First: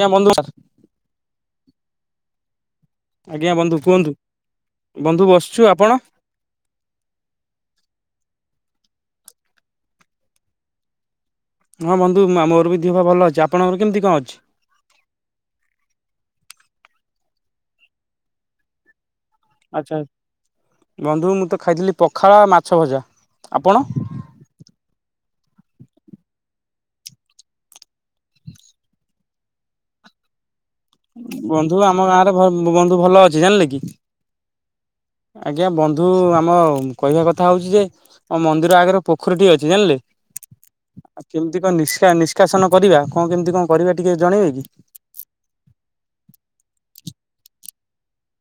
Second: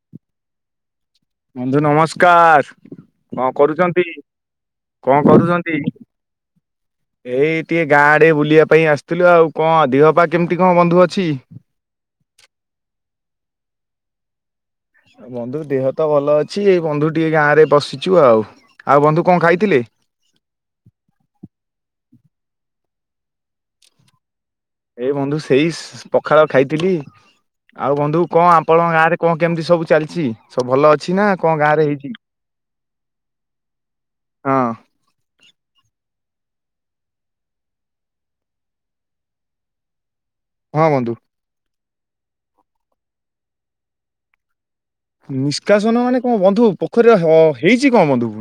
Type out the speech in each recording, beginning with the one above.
ଏ ଆ ମନ୍ଦୁଳା ସାର୍ ବନ୍ଧୁ ନମସ୍କାର କଣ ଆଜ୍ଞା ବନ୍ଧୁ କରୁଚନ୍ତି? କୁହନ୍ତୁ। କଣ ବନ୍ଧୁ ବସିଛୁ କରୁଚନ୍ତି? ଆପଣ ଏଇ ଟିକେ ଗାଁ ଆଡେ ବୁଲିବା ପାଇଁ ଆସିଥିଲୁ ଆଉ କଣ ଦେହ ପା କେମିତି କଣ ବନ୍ଧୁ ଅଛି? ହଁ ବନ୍ଧୁ ଆମର ବି ଦିହ ପା ଭଲ ଅଛି ଆପଣଙ୍କର କେମିତି କଣ ଅଛି? ବନ୍ଧୁ ଦେହ ତ ଭଲ ଅଛି ଏଇ ବନ୍ଧୁ ଟିକେ ଗାଁ ରେ ବସିଛୁ ଆଉ ଆଉ ବନ୍ଧୁ କଣ ଖାଇଥିଲେ? ଆଚ୍ଛା ବନ୍ଧୁ ମୁଁ ତ ଖାଇଥିଲି ପଖାଳ ମାଛ ଭଜା ଆପଣ? ଏଇ ବନ୍ଧୁ ସେଇ ସି ପଖାଳ ଖାଇଥିଲି ଆଉ ବନ୍ଧୁ କଣ ଆପଣଙ୍କ ଗାଁରେ କଣ କେମିତି ସବୁ ଚାଲିଛି ସବୁ ଭଲ ଅଛି? ନା କଣ ବନ୍ଧୁ ରେ ଆମ ହେଇଛି? ଗାଁ ରେ ଭ ବନ୍ଧୁ ଭଲ ଅଛି ଜାଣିଲେ କି? ହଁ ଆଜ୍ଞା ବନ୍ଧୁ ଆମ କହିବା କଥା ହଉଛି ଯେ ଆମ ମନ୍ଦିର ଆଗରେ ପୋଖରୀ ଟିକେ ଅଛି ଜାଣିଲେ? ହଁ ବନ୍ଧୁ। କେମିତି କଣ ନି ନିଷ୍କାସନ କରିବା କଣ କେମିତି କଣ କରିବା ଟିକେ ଜଣେଇବେ କି? ନିଷ୍କାସନ ମାନେ କଣ ବନ୍ଧୁ ପୋଖରୀ ହୋ ହେଇଛି କଣ ବନ୍ଧୁ?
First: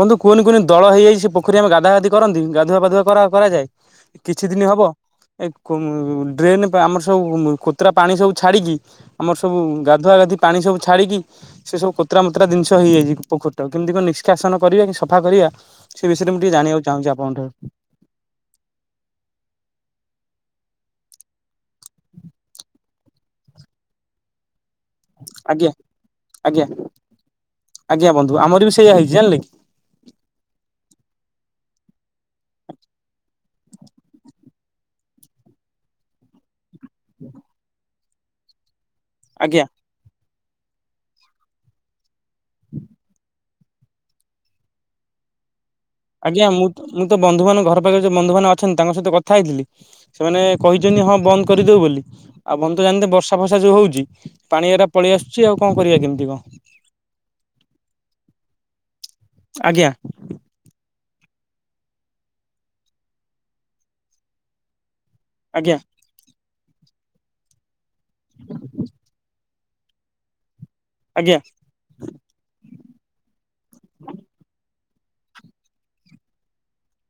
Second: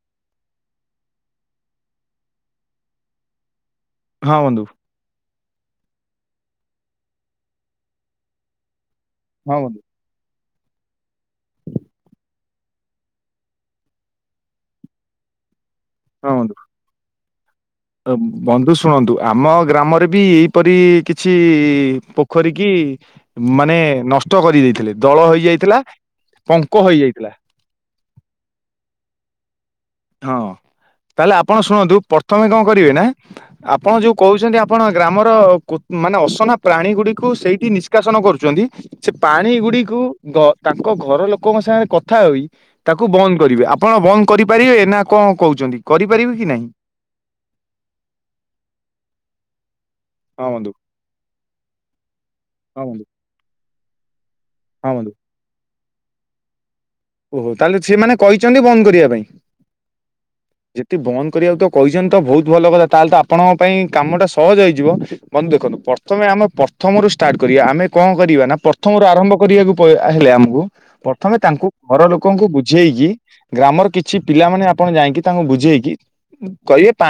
ବନ୍ଧୁ କୁହନି କୁହନି ଦଳ ହେଇଯାଇଛି ସେ ପୋଖରୀ ଆମ ଗାଧାଗାଧି କରନ୍ତି ଗାଧୁଆପାଧୁଆ କର କରାଯାଏ ହଁ କିଛି ବନ୍ଧୁ ଦିନ ହବ ଏ ଉମ ଡ୍ରେନ୍ ଆମର ସବୁ କୋତାରା ପାଣି ସବୁ ଛାଡ଼ିକି ଆମର ହଁ ସବୁ ବନ୍ଧୁ ଗା ଗଧୁଆ ଗାଧି ପାଣି ସବୁ ଛାଡିକି ସେ ସବୁ କୋତରା ମତରା ଜିନିଷ ହେଇଯାଇଛି ପୋଖରି ଟା କେମିତି କଣ ନି ଶିକ୍ଷାସନ କରିବା କି ସଫା କରିବା ସେ ବିଷୟରେ ହଁ ବନ୍ଧୁ। ମୁଁ ଟିକେ ଜାଣିବାକୁ ଚାହୁଁଛି ଆପଣଙ୍କ ଠାରୁ। ବନ୍ଧୁ ଶୁଣନ୍ତୁ ଆମ ଗ୍ରାମରେ ବି ଏଇପରି କିଛି ପୋଖରୀ କି ମାନେ ନଷ୍ଟ କରି ଦେଇେଇଥିଲେ ଦଳ ଆଜ୍ଞା ହେଇଯାଇଥିଲା ଆଜ୍ଞା ପଙ୍କ ହେଇଯାଇଥିଲା ଆଜ୍ଞା ବନ୍ଧୁ ଆମର ବି ସେଇଆ ହେଇଛି ଜାଣିଲେ କି? ହଁ ତାହେଲେ ଆପଣ ଶୁଣନ୍ତୁ ପ୍ରଥମେ କଣ କରିବେ ନା ଆପଣ ଯୋଉ କହୁଛନ୍ତି ଆପଣ ଗ୍ରାମର କୁ ମାନେ ଅସନା ପ୍ରାଣୀ ଗୁଡିକୁ ସେଇଠି ନିଷ୍କାସନ କରୁଛନ୍ତି ସେ ପାଣି ଆଜ୍ଞା। ଗୁଡ଼ିକୁ ତ ତାଙ୍କ ଘର ଲୋକଙ୍କ ସାଙ୍ଗରେ କଥା ହୋଇ ତାକୁ ବନ୍ଦ କରିବେ ଆପଣ ବନ୍ଦ କରି ପାରିବେ ନା କଣ କହୁଛନ୍ତି? କରିପାରିବେ କି ଆଜ୍ଞା ମୁଁ ନାହିଁ ମୁଁ ତ ବନ୍ଧୁ ମାନ ଘର ପାଖରେ ଯୋଉ ବନ୍ଧୁ ମାନ ଅଛନ୍ତି ତାଙ୍କ ସହିତ କଥା ହେଇଥିଲି ସେମାନେ ହଁ ବନ୍ଧୁ କହି ଛନ୍ତି ହଁ ବନ୍ଦ କରିଦେଉ ବୋଲି ଆଉ ବନ୍ଧୁ ତ ଜାଣିନ୍ତେ ବର୍ଷା ଫର୍ଷା ଯେଉଁ ହେଉଛି ପାଣି ଏରା ହଁ ବନ୍ଧୁ ପଳେଇ ଆସୁଛି ଆଉ କଣ କରିବା କେମିତି କଣ? ଓହୋ ତାହେଲେ ସେମାନେ କହିଛନ୍ତି ବନ୍ଦ କରିବା ପାଇଁ ଆଜ୍ଞା ଯେ ଯଦି ବନ୍ଦ କରିବାକୁ ତ କହିଛନ୍ତି ତ ବହୁତ ଭଲ କଥା ତାହେଲେ ତ ଆପଣଙ୍କ ପାଇଁ କାମ ଟା ସହଜ ହେଇଯିବ ବନ୍ଧୁ ଆଜ୍ଞା ଦେଖନ୍ତୁ ପ୍ରଥମେ ଆମେ ପ୍ରଥମରୁ ଷ୍ଟାର୍ଟ କରିବା ଆମେ କଣ କରିବା ନା ପ୍ରଥମରୁ ଆରମ୍ଭ କରିବାକୁ ପ ହେଲେ ଆମକୁ ପ୍ରଥମେ ଆଜ୍ଞା ତାଙ୍କୁ ଘର ଲୋକଙ୍କୁ ବୁଝେଇକି ଗ୍ରାମର କିଛି ପିଲାମାନେ ଆପଣ ଯାଇକି ତାଙ୍କୁ ବୁଝେଇକି କହିବେ ପା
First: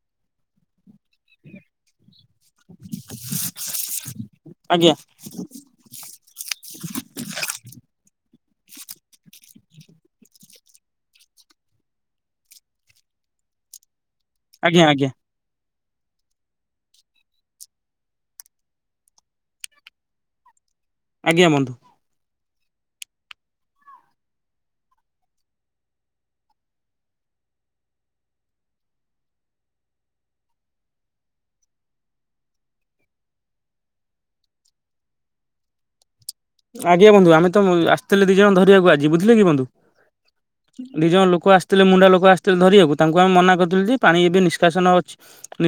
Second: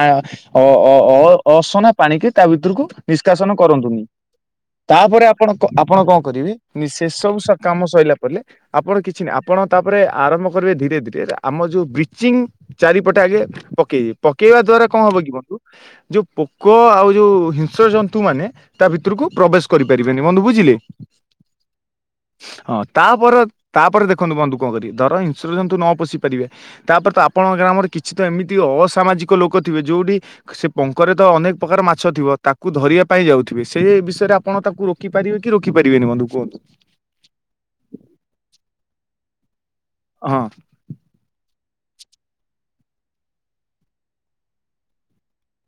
ଅ ଅ ଅ ଅସନା ପାଣିିକି ତା ଭିତରକୁ ନିଷ୍କାସନ କରନ୍ତୁନି ଆଜ୍ଞା ତାପରେ ଆ ଆପଣ ଆପଣ କଣ କରିବେ ସେ ସବୁ କାମ ସରିଲା ପରେ ଆପଣ କିଛି ନାଇ ଆ ଆପଣ ତାପରେ ଆରମ୍ଭ କରିବେ ଧୀରେ ଧୀରେ ଆମ ଯୋଉ ବ୍ଲିଚିଂ ଚାରିପଟେ ଆଗେ ପକେଇିବେ ପକେଇବା ଆଜ୍ଞା ଦ୍ଵାରା କଣ ଆଜ୍ଞା। ହବ କି ବନ୍ଧୁ ଯୋଉ ପୋକ ଆଉ ଯୋଉ ହିଂସ୍ର ଜନ୍ତୁ ମାନେ ତା ଭିତରକୁ ପ୍ରବେଶ କରିପାରିବେନି ବନ୍ଧୁ ବୁଝିଲେ? ଆଜ୍ଞା ବନ୍ଧୁ। ହଁ ତାପରେ ତାପରେ ଦେଖନ୍ତୁ ବନ୍ଧୁ କଣ କରିବେ ଧର ଇସ୍ର ଜନ୍ତୁ ନ ପଶି ପାରିବେ ତାପରେ ତ ଆପଣଙ୍କ ଗ୍ରାମରେ କିଛି ତ ଏମିତି ଅସାମାଜିକ ଲୋକ ଥିବେ ଯୋଉଠି ସେ ପଙ୍କରେ ତ ଅନେକ ପ୍ରକାର ମାଛ ଥିବ ତାକୁ ଧରିବା ପାଇଁ ଯାଉଥିବେ ସେ ବିଷୟରେ ଆପଣ ତାକୁ ରୋକି ପାରିବେ କି ରୋକିପାରିବେନି କୁହନ୍ତୁ ବନ୍ଧୁ? ଆଜ୍ଞା ବନ୍ଧୁ ଆମେତ ଆସିଥିଲେ ଦିଇ ଜଣ ଧରିବାକୁ ଆଜି ବୁଝିଲେ କି ବନ୍ଧୁ? ହଁ। ଦିଇ ଜଣ ଲୋକ ଆସିଥିଲେ ମୁଣ୍ଡା ଲୋକ ଆସିଥିଲେ ଧରିବାକୁ ତାଙ୍କୁ ଆମେ ମନା କରିଥିଲୁ ଯେ ପାଣି ଏବେ ନିଷ୍କାସନ ଅଛି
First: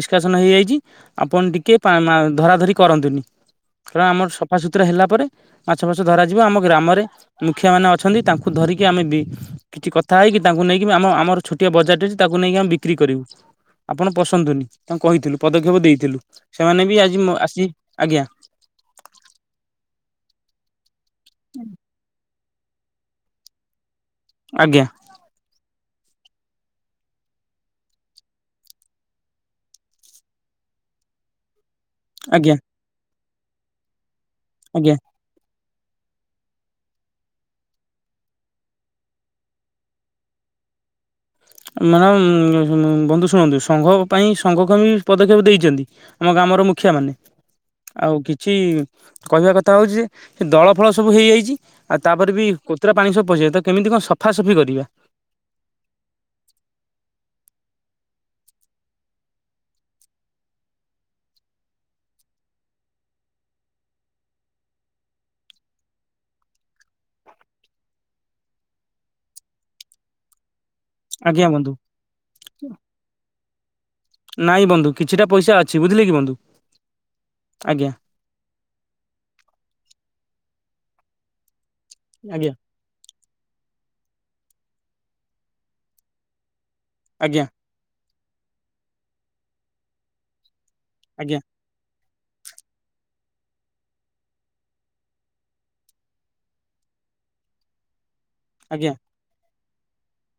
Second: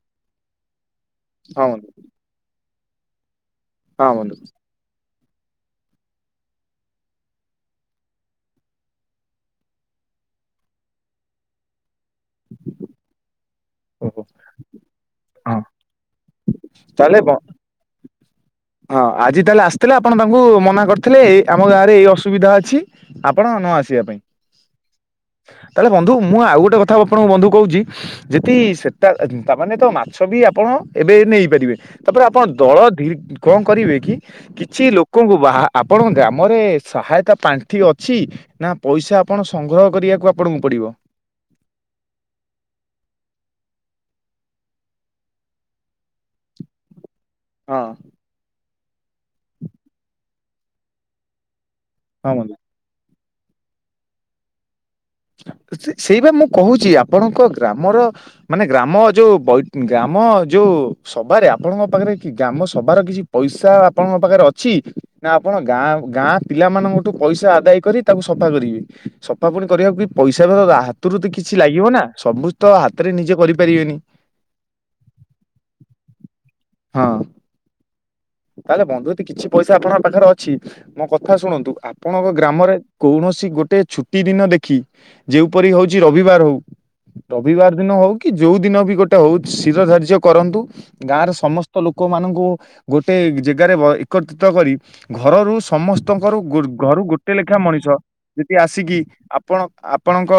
ନିଷ୍କାସନ ହେଇଯାଇଛି ଆପଣ ହଁ ଟିକେ ବନ୍ଧୁ ମା ଧରା ଧରି କରନ୍ତୁନି ହେରା ହଁ ଆମର ବନ୍ଧୁ ସଫାସୁତୁରା ହେଲା ପରେ ମାଛ ଫାସ ଧରାଯିବ ଆମ ଗ୍ରାମରେ ମୁଖିଆ ମାନେ ଅଛନ୍ତି ତାଙ୍କୁ ଧରିକି ଆମେ ବି କିଛି କଥା ହେଇକି ତାଙ୍କୁ ନେଇକି ଆମ ଆମର ଛୋଟିଆ ବଜାରରେ ଅଛି ତାକୁ ନେଇକି ଆମ ବିକ୍ରି କରିବୁ। ଆପଣ ଓହୋ ପଶନ୍ତୁନି ତାଙ୍କୁ କହିଥିଲୁ ହଁ ପଦକ୍ଷେପ ଦେଇଥିଲୁ ସେମାନେ ବି ତାହେଲେ ଆଜି ବ ଆସି ଆଜ୍ଞା। ହଁ ଆଜି ତାହେଲେ ଆସିଥିଲେ ଆପଣ ତାଙ୍କୁ ମନା କରିଥିଲେ ଏ ଆମ ଗାଁରେ ଏଇଅ ସୁବିଧା ଅଛି ଆପଣ ନ ଆସିବା ପାଇଁ। ଆଜ୍ଞା ତାହେଲେ ବନ୍ଧୁ ମୁଁ ଆଉ ଗୋଟେ କଥା ଆପଣଙ୍କୁ ବନ୍ଧୁ କହୁଛି। ଯଦି ସେଟା ତାମାନେ ତ ମାଛ ବି ଆପଣ ଏବେ ନେଇପାରିବେ। ତାପରେ ଆପଣ ଆଜ୍ଞା ଦଳ ଧି କଣ କରିବେ କି କିଛି ଆଜ୍ଞା ଲୋକ ଲୋକ ଙ୍କୁ ବା ଆପଣଙ୍କ ଗ୍ରାମରେ ସହାୟତା ପାଣ୍ଠି ଅଛି। ନା ପଇସା ଆପଣ ସଂଗ୍ରହ କରିବାକୁ ଆପଣଙ୍କୁ ପଡିବ। ମ୍ୟାମ୍ ବନ୍ଧୁ ଶୁଣନ୍ତୁ ସଂଘ ପାଇଁ ସଂଘକୁ ବି ପଦକ୍ଷେପ ସବୁ ଦେଇଛନ୍ତି। ଆମ ଗ୍ରାମର ମୁଖିଆ ମାନେ। ହଁ ଆଉ କିଛି କହିବା କଥା ହଉଛି ଯେ ଏ ଦଳ ଫଳ ସବୁ ହେଇଯାଇଛି। ଆଉ ହଁ ତାପରେ ବି ବନ୍ଧୁ। କୋତରା ପାଣି ସବୁ ପଶିଯାଇଛି ତ କେମିତି କଣ ସଫାସଫି କରିବା। ସେଇବା ମୁଁ କହୁଛି ଆପଣଙ୍କ ଗ୍ରାମର ମାନେ ଗ୍ରାମ ଯୋଉ ବୈ ଗ୍ରାମ ଯୋଉ ସଭାରେ ଆପଣଙ୍କ ପାଖରେ କି ଗ୍ରାମ ସଭାର କି ପଇସା ଆପଣଙ୍କ ପାଖରେ ଅଛି ନା ଆପଣ ଗାଁ ଗାଁ ପିଲାମାନଙ୍କଠୁ ପଇସା ଆଦାୟ କରି ତାକୁ ସଫା କରିବେ ସଫା ପୁଣି କରିବାକୁ ବି ପଇସା ହାତରୁ ତ ଆଜ୍ଞା କିଛି ବନ୍ଧୁ ଲାଗିବ ନା ସବୁ ତ ହାତରେ ନିଜେ କରିପାରିବେନି। ନାଇଁ ବନ୍ଧୁ କିଛିଟା ପଇସା ଅଛି ବୁଝିଲେ କି ବନ୍ଧୁ ହଁ ଆଜ୍ଞା। ତାହେଲେ ବନ୍ଧୁ ଯଦି କିଛି ପଇସା ଆପଣଙ୍କ ପାଖରେ ଅଛି ମୋ କଥା ଶୁଣନ୍ତୁ ଆପଣଙ୍କ ଆଜ୍ଞା ଗ୍ରାମରେ କୌଣସି ଗୋଟେ ଛୁଟି ଦିନ ଦେଖି ଯେଉପରି ହଉଛି ରବିବାର ହଉ ଆଜ୍ଞା ରବିବାର ଦିନ ହଉ କି ଯୋଉ ଦିନ ବି ଗୋଟେ ହଉ ଶିର ଧାର୍ଯ୍ୟ କରନ୍ତୁ ଗାଁରେ ଆଜ୍ଞା ସମ ସ୍ତ ଲୋକମାନଙ୍କୁ ଗୋଟେ ଜାଗାରେ ଏକତ୍ରିତ କରି ଘରରୁ ସମସ୍ତଙ୍କରୁ ଘରୁ ଗୋଟେ ଲେଖା ମଣିଷ ଯଦି ଆଜ୍ଞା ଆସିକି ଆପ ଆପଣ ଆପଣଙ୍କ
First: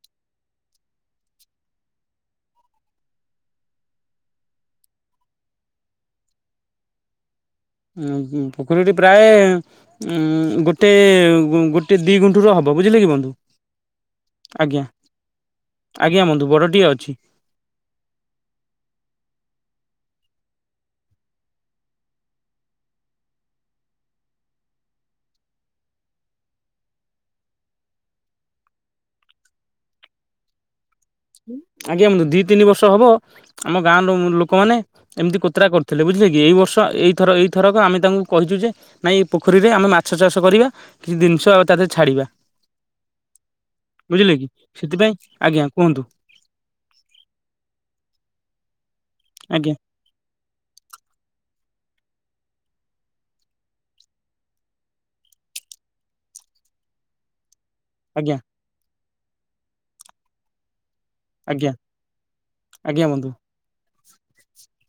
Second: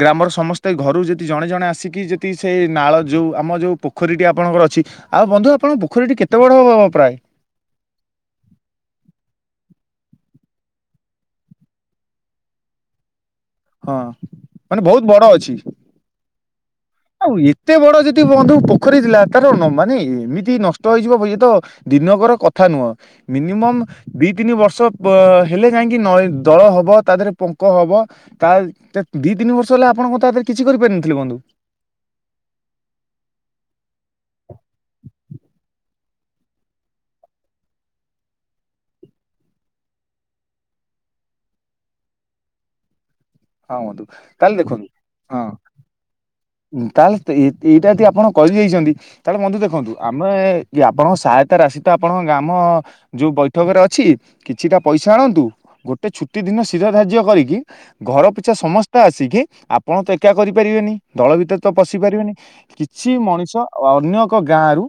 ଗ୍ରାମର ସମସ୍ତେ ଘରୁ ଯଦି ଜଣେ ଜଣେ ଆସିକି ଯଦି ସେ ନାଳ ଯେଉଁ ଆମ ଯେଉଁ ପୋଖରୀଟି ଆପଣଙ୍କର ଅଛି। ଆଉ ବନ୍ଧୁ ଆପଣଙ୍କ ପୋଖରୀଟି କେତେ ବଡ ହବ ହବ ପ୍ରାୟ? ପୋଖରୀଟି ପ୍ରାୟ ଉଁ ଗୋଟେ ଗୋଟେ ଦି ଗୁଣ୍ଠୁର ହବ ବୁଝିଲେ କି ବନ୍ଧୁ। ହଁ ମାନେ ଆଜ୍ଞା ବହୁତ ବଡ ଅଛି ଆଜ୍ଞା ବନ୍ଧୁ ବଡଟିଏ ଅଛି ଆଉ ଏ ଏତେ ବଡ ଯଦି ବନ୍ଧୁ ପୋଖରୀ ଥିଲା ତାର ମାନେ ଏମିତି ନଷ୍ଟ ହେଇଯିବ ବ ଇଏତ ଦିନକର କଥା ନୁହଁ ମିନିମମ୍ ଦି ତିନି ବର୍ଷ ବ ହେଲେ ଯାଇଁକି ନ ଦଳ ହବ। ତା' ଦେହରେ ପଙ୍କ ହବ। ତା, ଦି ତିନି ବର୍ଷ ହେଲା ଆପଣ କଣ ତା ଦେହରେ କିଛି କରିପାରିନଥିଲେ ବନ୍ଧୁ? ଆଜ୍ଞା ବନ୍ଧୁ, ଦି ତିନି ବର୍ଷ ହବ ଆମ ଗାଁରୁ ଲୋକମାନେ ଏମିତି କୋତରା କରୁଥିଲେ ବୁଝିଲେ କି! ଏଇ ବର୍ଷ ଏଇଥର ଏଇଥରକ ଆମେ ତାଙ୍କୁ କହିଚୁ ଯେ ନାଇଁ, ଏ ପୋଖରୀରେ ଆମେ ମାଛ ଚାଷ କରିବା। କିଛି ଦିନିଷ ଆଉ ତା ଦେହରେ ଛାଡିବା। ହଁ ବନ୍ଧୁ ବୁଝିଲେ କି? ତାହେଲେ ଦେଖନ୍ତୁ ସେଥିପାଇଁ ହଁ ଆଜ୍ଞା କୁହନ୍ତୁ। ତାହେଲେ ଏଇ-ଏଇଟା ଦି ଆପଣ କହି ଦେଇଛନ୍ତି। ତାହେଲେ ବନ୍ଧୁ ଆଜ୍ଞା ଦେଖନ୍ତୁ ଆମେ କି ଆପଣଙ୍କ ସହାୟତା ରାଶି ତ ଆପଣଙ୍କ ଗାମ-ଅ ଯୋଉ ବୈଠକରେ ଅଛି, କିଛିଟା ପଇସା ଆଣନ୍ତୁ। ଗୋଟେ ଛୁଟି ଦିନ ଶିର ଧାର୍ଯ୍ୟ କରିକି ଘର ଆଜ୍ଞା ପିଛା ସମସ୍ତେ ଆସିକି, ଆପଣ ତ ଏକା କରିପାରିବେନି। ଦଳ ଭିତରେ ତ ଆଜ୍ଞା ପଶି ପାରିବେନି। ଆଜ୍ଞା କିଛି ବନ୍ଧୁ ମଣିଷ ଆ ଅନ୍ୟ ଏକ ଗାଁରୁ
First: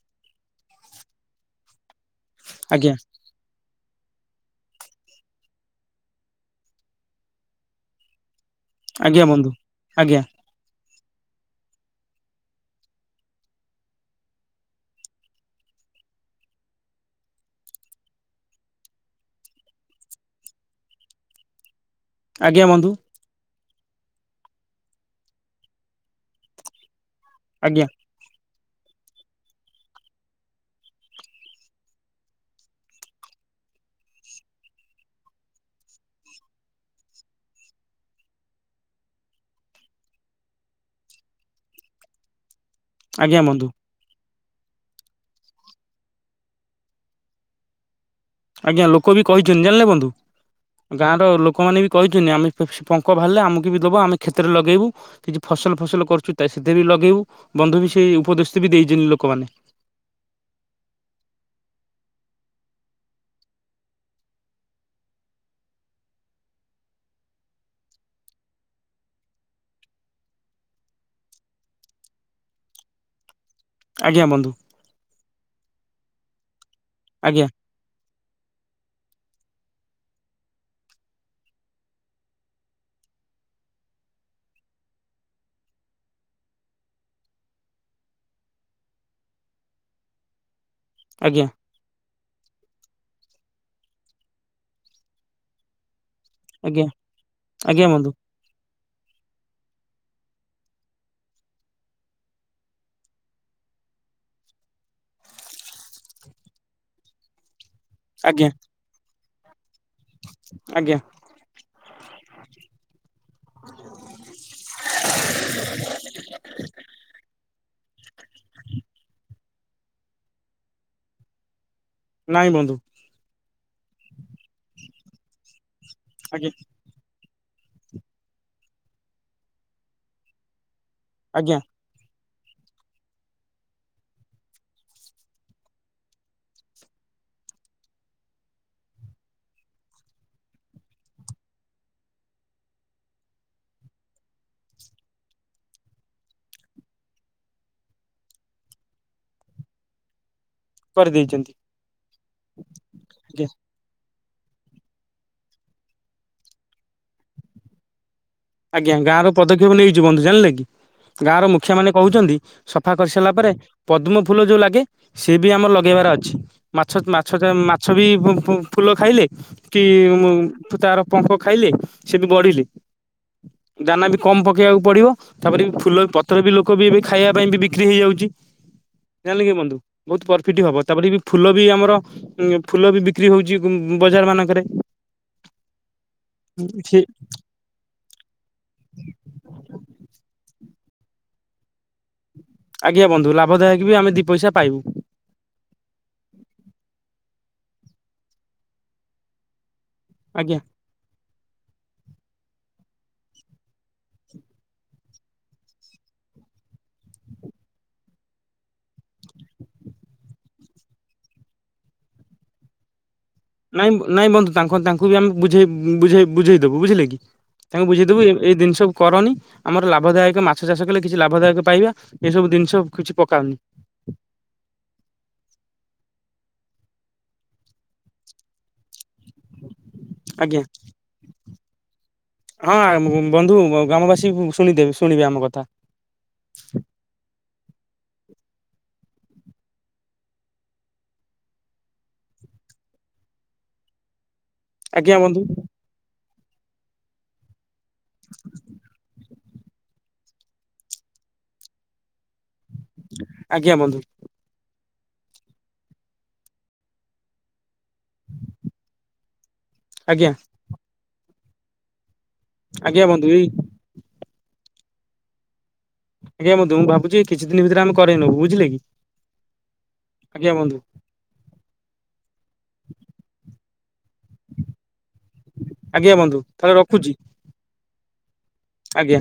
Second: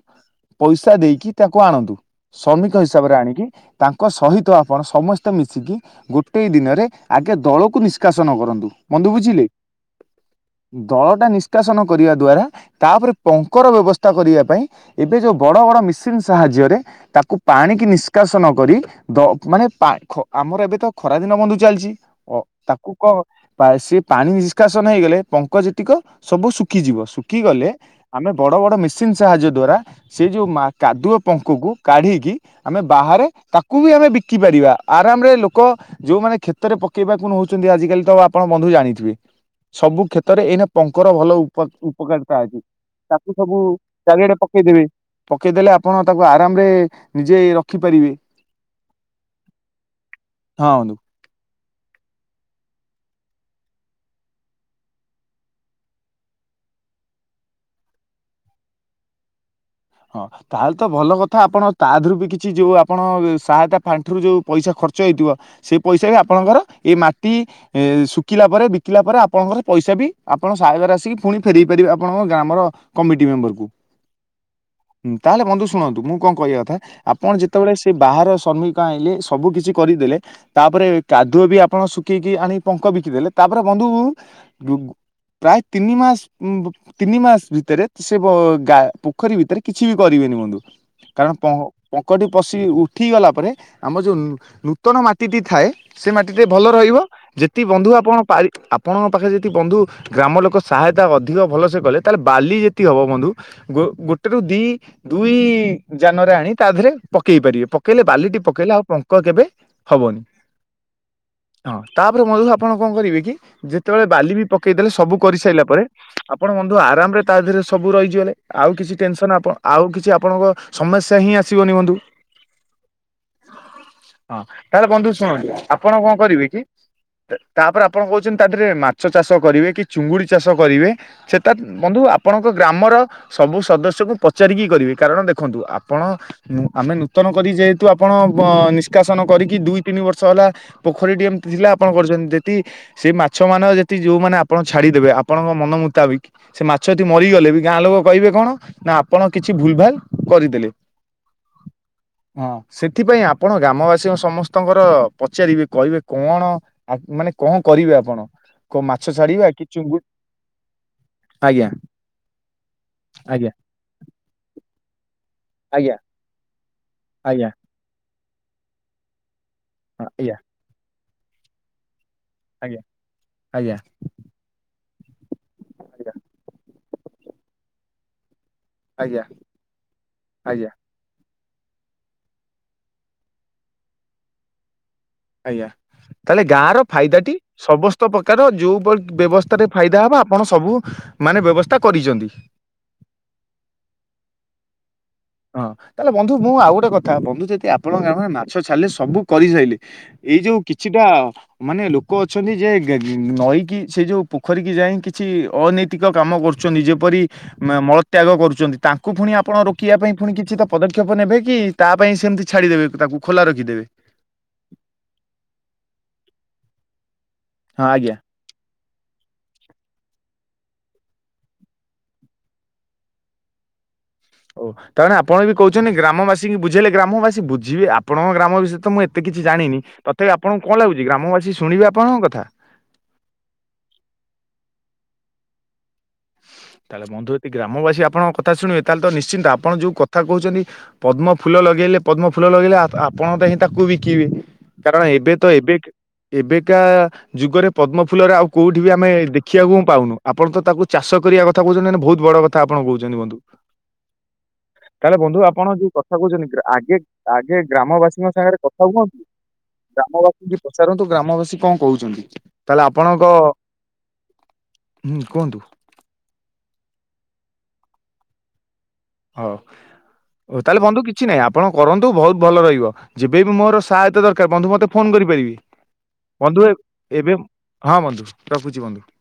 ପଇସା ଦେଇକି ତାକୁ ଆଣନ୍ତୁ। ଶ୍ରମିକ ଆଜ୍ଞା ହିସାବରେ ଆଣିକି ତାଙ୍କ ସହିତ ଆପଣ, ସମସ୍ତେ ମିଶିକି ଗୋଟେଇ ଦିନରେ ଆଗେ ଦଳକୁ ନିଷ୍କାସନ କରନ୍ତୁ। ଆଜ୍ଞା, ବନ୍ଧୁ ଆଜ୍ଞା। ଦଳଟା ନିଷ୍କାସନ କରିବା ଦ୍ଵାରା ତା'ପରେ ପଙ୍କର ବ୍ୟବସ୍ଥା କରିବା ପାଇଁ, ଏବେ ଯୋଉ ବଡ ବଡ ମିସିନ୍ ସାହାଯ୍ୟରେ ତାକୁ ପାଣିକି ନିଷ୍କାସନ କରି ଦ ମାନେ ପା-ଖ ଆମର ଏବେ ତ ଖରା ଦିନ ବନ୍ଧୁ ଚାଲିଚି! ଓ ଆଜ୍ଞା ତାକୁ ବନ୍ଧୁ କ ପା ସେ ପାଣି ନିଷ୍କାସନ ହେଇଗଲେ। ପଙ୍କ୍ କ ଯେତିକ ସବୁ ଶୁଖିଯିବ। ଶୁଖିଗଲେ, ଆଜ୍ଞା ଆମେ ବଡ ବଡ ମେସିନ୍ ସାହାଯ୍ୟ ଦ୍ଵାରା ସେ ଯଉ ମା କାଦୁଅ ପଙ୍କକୁ କାଢ଼ିକି ଆମେ ବାହାରେ ତାକୁ ବି ଆମେ ବିକି ପାରିବା। ଆରାମରେ ଲୋକ ଯୋଉମାନେ କ୍ଷେତରେ ପକେଇବାକୁ ନଉଛନ୍ତି, ଆଜି କାଲି ତ ଆପଣ ବନ୍ଧୁ ଜାଣିଥିବେ। ସବୁ କ୍ଷେତ୍ ତରେ ଏଇନା, ପଙ୍କର ଭଲ ଉପକାରିତା ଅଛି। ତାକୁ ଆଜ୍ଞା ସବୁ ବନ୍ଧୁ ଚାରିଆଡେ ପକେଇଦେବେ। ପକେଇଦେଲେ, ଆପଣ ତାକୁ ଆରାମ ରେ ନିଜେ ରଖିପାରିବେ। ଆଜ୍ଞା, ଲୋକ ବି କହିଛନ୍ତି। ଜାଣିଲେ ବନ୍ଧୁ! ହଁ ବନ୍ଧୁ। ଗାଁ ର ଲୋକମାନେ ବି କହିଛନ୍ତି, ଆମେ ସେ ପଙ୍କ ବାହାରଲେ ଆମକୁ ବି ଦବ, ଆମେ କ୍ଷତରେ ଲଗେଇବୁ। କିଛି ଫସଲ ଫସଲ କରୁଛୁ। ତା ସେଥିରେ ବି ଲଗେଇବୁ। ବନ୍ଧୁ ବି ସେଇ ଉପଦେଶ ବି ଦେଇଛନ୍ତି ଲୋକମାନେ। ହଁ, ତାହେଲେ ତ ଭଲ କଥା। ଆପଣ ତା ଧୁରୁ ବି କିଛି ଯୋଉ ଆପଣ ସହାୟତା ପାାଣ୍ଠିରୁ ଯୋଉ, ପଇସା ଖର୍ଚ୍ଚ ହେଇଥିବ ସେ ପଇସା ବି ଆପଣଙ୍କର ଏ ମାଟି ଏ ଶୁଖିଲା ପରେ ବିକିଲା ପରେ, ଆପଣଙ୍କର ପଇସା ବି ଆପଣ ସାହାଗର ଆସିକି ପୁଣି ଫେରେଇ ପାରିବେ। ଆପଣଙ୍କ ଗ୍ରାମର କମିଟି ମେମ୍ବର କୁ। ଆଜ୍ଞା ବନ୍ଧୁ। ହୁଁ, ତାହେଲେ ବନ୍ଧୁ ଶୁଣନ୍ତୁ। ମୁଁ କଣ କହିବା କଥା? ଆପଣ ଆଜ୍ଞା ଯେତେବେଳେ ସେ ସେ ବାହାର ଶ୍ରମିକ ଆଇଁଲେ, ସବୁ କିିଛି କରିଦେଲେ। ତା'ପରେ କାଦୁଅ ବି ଆପଣ ଶୁଖେଇକି ଆଣି ପଙ୍କ ବିକିଦେଲେ। ତା'ପରେ ବନ୍ଧୁ ଗୁଗ୍ ପ୍ରାୟ ତିନି ମାସ, ବ ତିନି ମାସ ଭିତରେ ସେ ବ ଗା ପୋଖରୀ ଭିତ୍ ଥିରେ, କିଛି ବି କରିବେନି ବନ୍ଧୁ। କାରଣ ଆଜ୍ଞା। ପଁ ପଙ୍କଟି ପଶି ଉଠି ଗଲା ପରେ, ଆମର ଯୋଉ ନୂତନ ମାଟିଟି ଥାଏ ସେ ମାଟି ଟେ ଭଲ ଆଜ୍ଞା ରହିବ। ଯେତିି ବନ୍ଧୁ ଆପଣା ପାରି ଆପ୍ ଆପଣଙ୍କ ପାଖେ ଯଦି ବନ୍ଧୁ ଗ୍ରାମ ଲୋକ ସହାୟତା ଅଧିକ ଭଲସେ କଲେ, ତାହେଲେ ବାଲି ଯେତିିକି ହବ ବନ୍ଧୁ ଗୋ- ଗୋଟ୍ ଟାକୁ ଦି ଦୁଇ ଯାନରେ ଆଣି ତା, ଦେହରେ ପକେଇ ପାରିବେ। ପକେଇଲେ ବାଲିଟି ଆଜ୍ଞା ପକେଇଲେ ଆଉ ପଙ୍କ୍ କେବେ ହବନି ଆଜ୍ଞା ହଁ ତାପରେ ମଧୁ ଆପଣ କଣ କରିବେ କି ଯେତେବେଳେ ବାଲି ବି ପକେଇ ଦେଲେ ସବୁ କରିସାଇଲା ପରେ ଆପଣ ବନ୍ଧୁ ଆରାମ ରେ ତା ଦେହରେ ସବୁ ରହିଯ ଗଲେ ଆଉ କିଛି ଟେନସନ୍ ଆପଣ ଆଉ କିଛି ଆପଣଙ୍କ ସମସ୍ୟା ହିଁ ଆସିବନି ବନ୍ଧୁ। ନାଇଁ ବନ୍ଧୁ। ହଁ ତାହେଲେ ବନ୍ଧୁ ଶୁଣନ୍ତୁ ଆପଣ କଣ କରିବେ ଆଜ୍ଞା କି ତାପରେ ଆପଣ କହୁଛନ୍ତି ତା ଦେହରେ ମାଛ ଚାଷ କରିବେ କି ଚୁଙ୍ଗୁଡି ଚାଷ କରିବେ ସେଟା ଆଜ୍ଞା ବନ୍ଧୁ ଆପଣଙ୍କ ଗ୍ରାମର ସବୁ ସଦସ୍ୟଙ୍କୁ ପଚାରିକି କରିବେ କାରଣ ଦେଖନ୍ତୁ ଆପଣ ଆମେ ନୂତନ କରି ଯେହେତୁ ଆପଣ ନିଷ୍କାସନ କରିକି ଦୁଇ ତିନି ବର୍ଷ ହେଲା ପୋଖରୀଟି ଏମିତି ଥିଲା ଆପଣ କରିଛନ୍ତି ଯେଦି ସେଇ ମାଛ ମାନ ଯଦି ଯୋଉମାନେ ଆପଣ ଛାଡିଦେବେ ଆପଣଙ୍କ ମନ ମୁତାବିକ ସେ ମାଛଯଦି ମରିଗଲେ ବି ଗାଁ ଲୋକ କହିବେ କଣ ନା ଆପଣ କିଛି ଭୁଲ ଭାଲ କରିଦେଲେ। କରିଦେଇଛନ୍ତି। ହଁ ସେଥିପାଇଁ ଆଜ୍ଞା ଆପଣ ଗ୍ରାମବାସୀଙ୍କ ସମ ସ୍ତଙ୍କର ପଚାରିବେ କହିବେ କଣ ମାନେ କଣ କରିବେ ଆପଣ। କୋଉ ଆଜ୍ଞା ମାଛ ଗାଁ ର ଛାଡିବା କି ପଦକ୍ଷେପ ଚୁଙ୍ଗୁ ନେଇଛି ବନ୍ଧୁ ଜାଣିଲେ କି। ଗାଁ ର ଆଜ୍ଞା ମୁଖିଆ ମାନେ କହୁଛନ୍ତି ସଫା କରିସାରିଲା ଆଜ୍ଞା ପରେ ପଦ୍ମ ଫୁଲ ଯୋଉ ଲାଗେ ସିଏ ବି ଆମର ଆଜ୍ଞା ଲଗେଇବାର ଅଛି ମାଛ ଆଜ୍ଞା ମାଛ ଛ ବି ଫୁଲ ଖାଇଲେ କି ହଁ, ଆଜ୍ଞା ତାର ପଙ୍କ ଖାଇଲେ। ସେ ବି ବଢିଲି। ଆଜ୍ଞା ଆଜ୍ଞା। ଦାନା ବି କମ ପକେଇବାକୁ ପଡିବ ତାପରେ ଫୁଲ ପତ୍ର ବି ଲୋକ ବି ଏବେ ଖାଇବା ପାଇଁ ବି ବିକ୍ରି ହେଇଯାଉଛି। ଆଜ୍ଞା ଜାଣିଲ କି ବନ୍ଧୁ ବହୁତ ପରଫିଟ ଆଜ୍ଞା ହବ। ତାପରେ ବି ଫୁଲ ବି ଆମର ଫୁଲ ବି ବିକ୍ରି ହଉଛି ବଜାର ମାନଙ୍କରେ। ଆଜ୍ଞା ତାହେଲେ ଗାଁ ର ସେ ଫାଇଦା ଟି ସମସ୍ତ ପ୍ରକାର ଯୋଉଭଳି ବ୍ୟବସ୍ଥାରେ ଫାଇଦା ହବ ଆପଣ ସବୁ ମାନେ ବ୍ୟବସ୍ଥା କରିଛନ୍ତି। ଆଜ୍ଞା ବନ୍ଧୁ ଲାଭଦାୟକ ବି ଆମେ ଦିଇ ପଇସା ପାଇବୁ। ହଁ ତାହେଲେ ବନ୍ଧୁ ମୁଁ ଆଉ ଗୋଟେ କଥା ବନ୍ଧୁ ଯଦି ଆପଣଙ୍କ ଗାମରେ ମାଛ ଛାଲେ ସବୁ କରିସାଇଲେ ଏଇ ଯୋଉ ଆଜ୍ଞା କିଛିଟା ମାନେ ଲୋକ ଅଛନ୍ତି ଯେ ନଈକି ସେ ଯୋଉ ପୋଖରୀ କି ଯାଇ କିଛି ଅନୈତିକ କାମ କରୁ ଯେପରି ମଳତ୍ୟାଗ କରୁଛନ୍ତି ତାକୁ ପୁଣି ଆପଣ ରୋକିବା ପାଇଁ ପୁଣି କିଛି ତା ପଦକ୍ଷେପ ନେବେ କି ତା ପାଇଁ ସେମିତି ଛାଡ଼ିଦେବେ ତାକୁ ଖୋଲା ରଖିଦେବେ। ନାଇଁ ନାଇଁ ବନ୍ଧୁ ତାଙ୍କ ତାଙ୍କୁ ବି ଆମେ ବୁଝେଇ ବୁଝେଇ ବୁଝେଇଦବୁ ବୁଝିଲେ କି ହଁ ତାଙ୍କୁ ଆଜ୍ଞା। ବୁଝେଇଦବୁ ଏ ଏଇ ଜିନିଷ କରନି ଆମର ଲାଭଦାୟକ ମାଛ ଚାଷ କଲେ କିଛି ଲାଭଦାୟକ ପାଇବା ଏଇସବୁ ଜିନିଷ କିଛି ପକାଅନି। ଓ। ତା ମାନେ ଆପଣ ବି କହୁଛନ୍ତି ଗ୍ରାମବାସୀଙ୍କୁ ବୁଝେଇଲେ ଗ୍ରାମବାସୀ ବୁଝିବେ ଆପଣଙ୍କ ଗ୍ରାମ ବିଷୟରେ ତ ମୁଁ ଏତେ କିଛି ଜାଣିନି। ତ ଆପଣ ଆଜ୍ଞା। କଣ ଲାଗୁଛି ଗ୍ରାମବାସି ଶୁଣିବେ ଆପଣଙ୍କ କଥା। ହଁ ବନ୍ଧୁ ଗ୍ରାମବାସୀ ଶୁଣିଦେବ ଶୁଣିବେ ଆମ କଥା। ତାହେଲେ ବନ୍ଧୁ ଯଦି ଗ୍ରାମବାସୀ ଆପଣଙ୍କକଥା ଶୁଣିବେ ତାହେଲେ ତ ନିଶ୍ଚିନ୍ତ ଆପଣ ଯୋଉ କଥା କହୁଛନ୍ତି ପଦ୍ମ ଫୁଲ ଲଗେଇଲେ ପଦ୍ମ ଫୁଲ ଲଗେଇଲେ ଆପଣ ତ ହିଁ ତାକୁ ବିକିବେ। କାରଣ ଆଜ୍ଞା ଏବେ ବନ୍ଧୁ ତ ଏବେ ଏବେକା ଯୁଗରେ ପଦ୍ମ ଫୁଲରେ ଆଉ କୋଉଠି ବି ଆମେ ଦେଖ ଦେଖିବାକୁ ମୁଁ ପାଉନୁ ଆପଣ ତ ତା ଚାଷ କରିବା କଥା କହୁଛନ୍ତି ମାନେ ବହୁତ ବଡ଼ କ ଥା ଆପଣ କହୁଛନ୍ତି ବନ୍ଧୁ। ଆଜ୍ଞା ବନ୍ଧୁ। ତାହେଲେ ବନ୍ଧୁ ଆପଣ ଯୋ କଥା କହୁଛନ୍ତି ଆଗେ ଆଗେ ଗ୍ରାମବାସୀଙ୍କ ସାଙ୍ଗରେ କଥା ହୁଅନ୍ତୁ। ଆଜ୍ଞା ଗ୍ରାମବାସୀଙ୍କୁ ପଚାରନ୍ତୁ, ଗ୍ରାମବାସୀ କଣ କହୁଛନ୍ତି ତାହେଲେ ଆଜ୍ଞା ବନ୍ଧୁ ଆପଣଙ୍କ ଏଇ ହୁଁ, କୁହନ୍ତୁ? ଟିକେ ମୁଁ ଦୁମ ଭାବୁଛି କିଛି ଦିନ ଭିତରେ ଆମେ କରେଇ ନବୁ, ବୁଝିଲେ କି? ହଉ ହଉ, ତାହେଲେ ବନ୍ଧୁ କିଛ୍? କିଛି ନହିଁ ଆପଣ କରନ୍ତୁ ବହୁତ ଭଲ ରହିବ ଯେବେ ବି ମୋର ସା ଏତେ ଦରକାର ବନ୍ଧୁ ମୋତେ ଫୋନ୍ କରିପାରିବି ଆଜ୍ଞା ବନ୍ଧୁ, ତାହେଲେ ରଖୁଛି ଏବେ ହଁ ବନ୍ଧୁ, ରଖୁଛି ବନ୍ଧୁ। ଆଜ୍ଞା।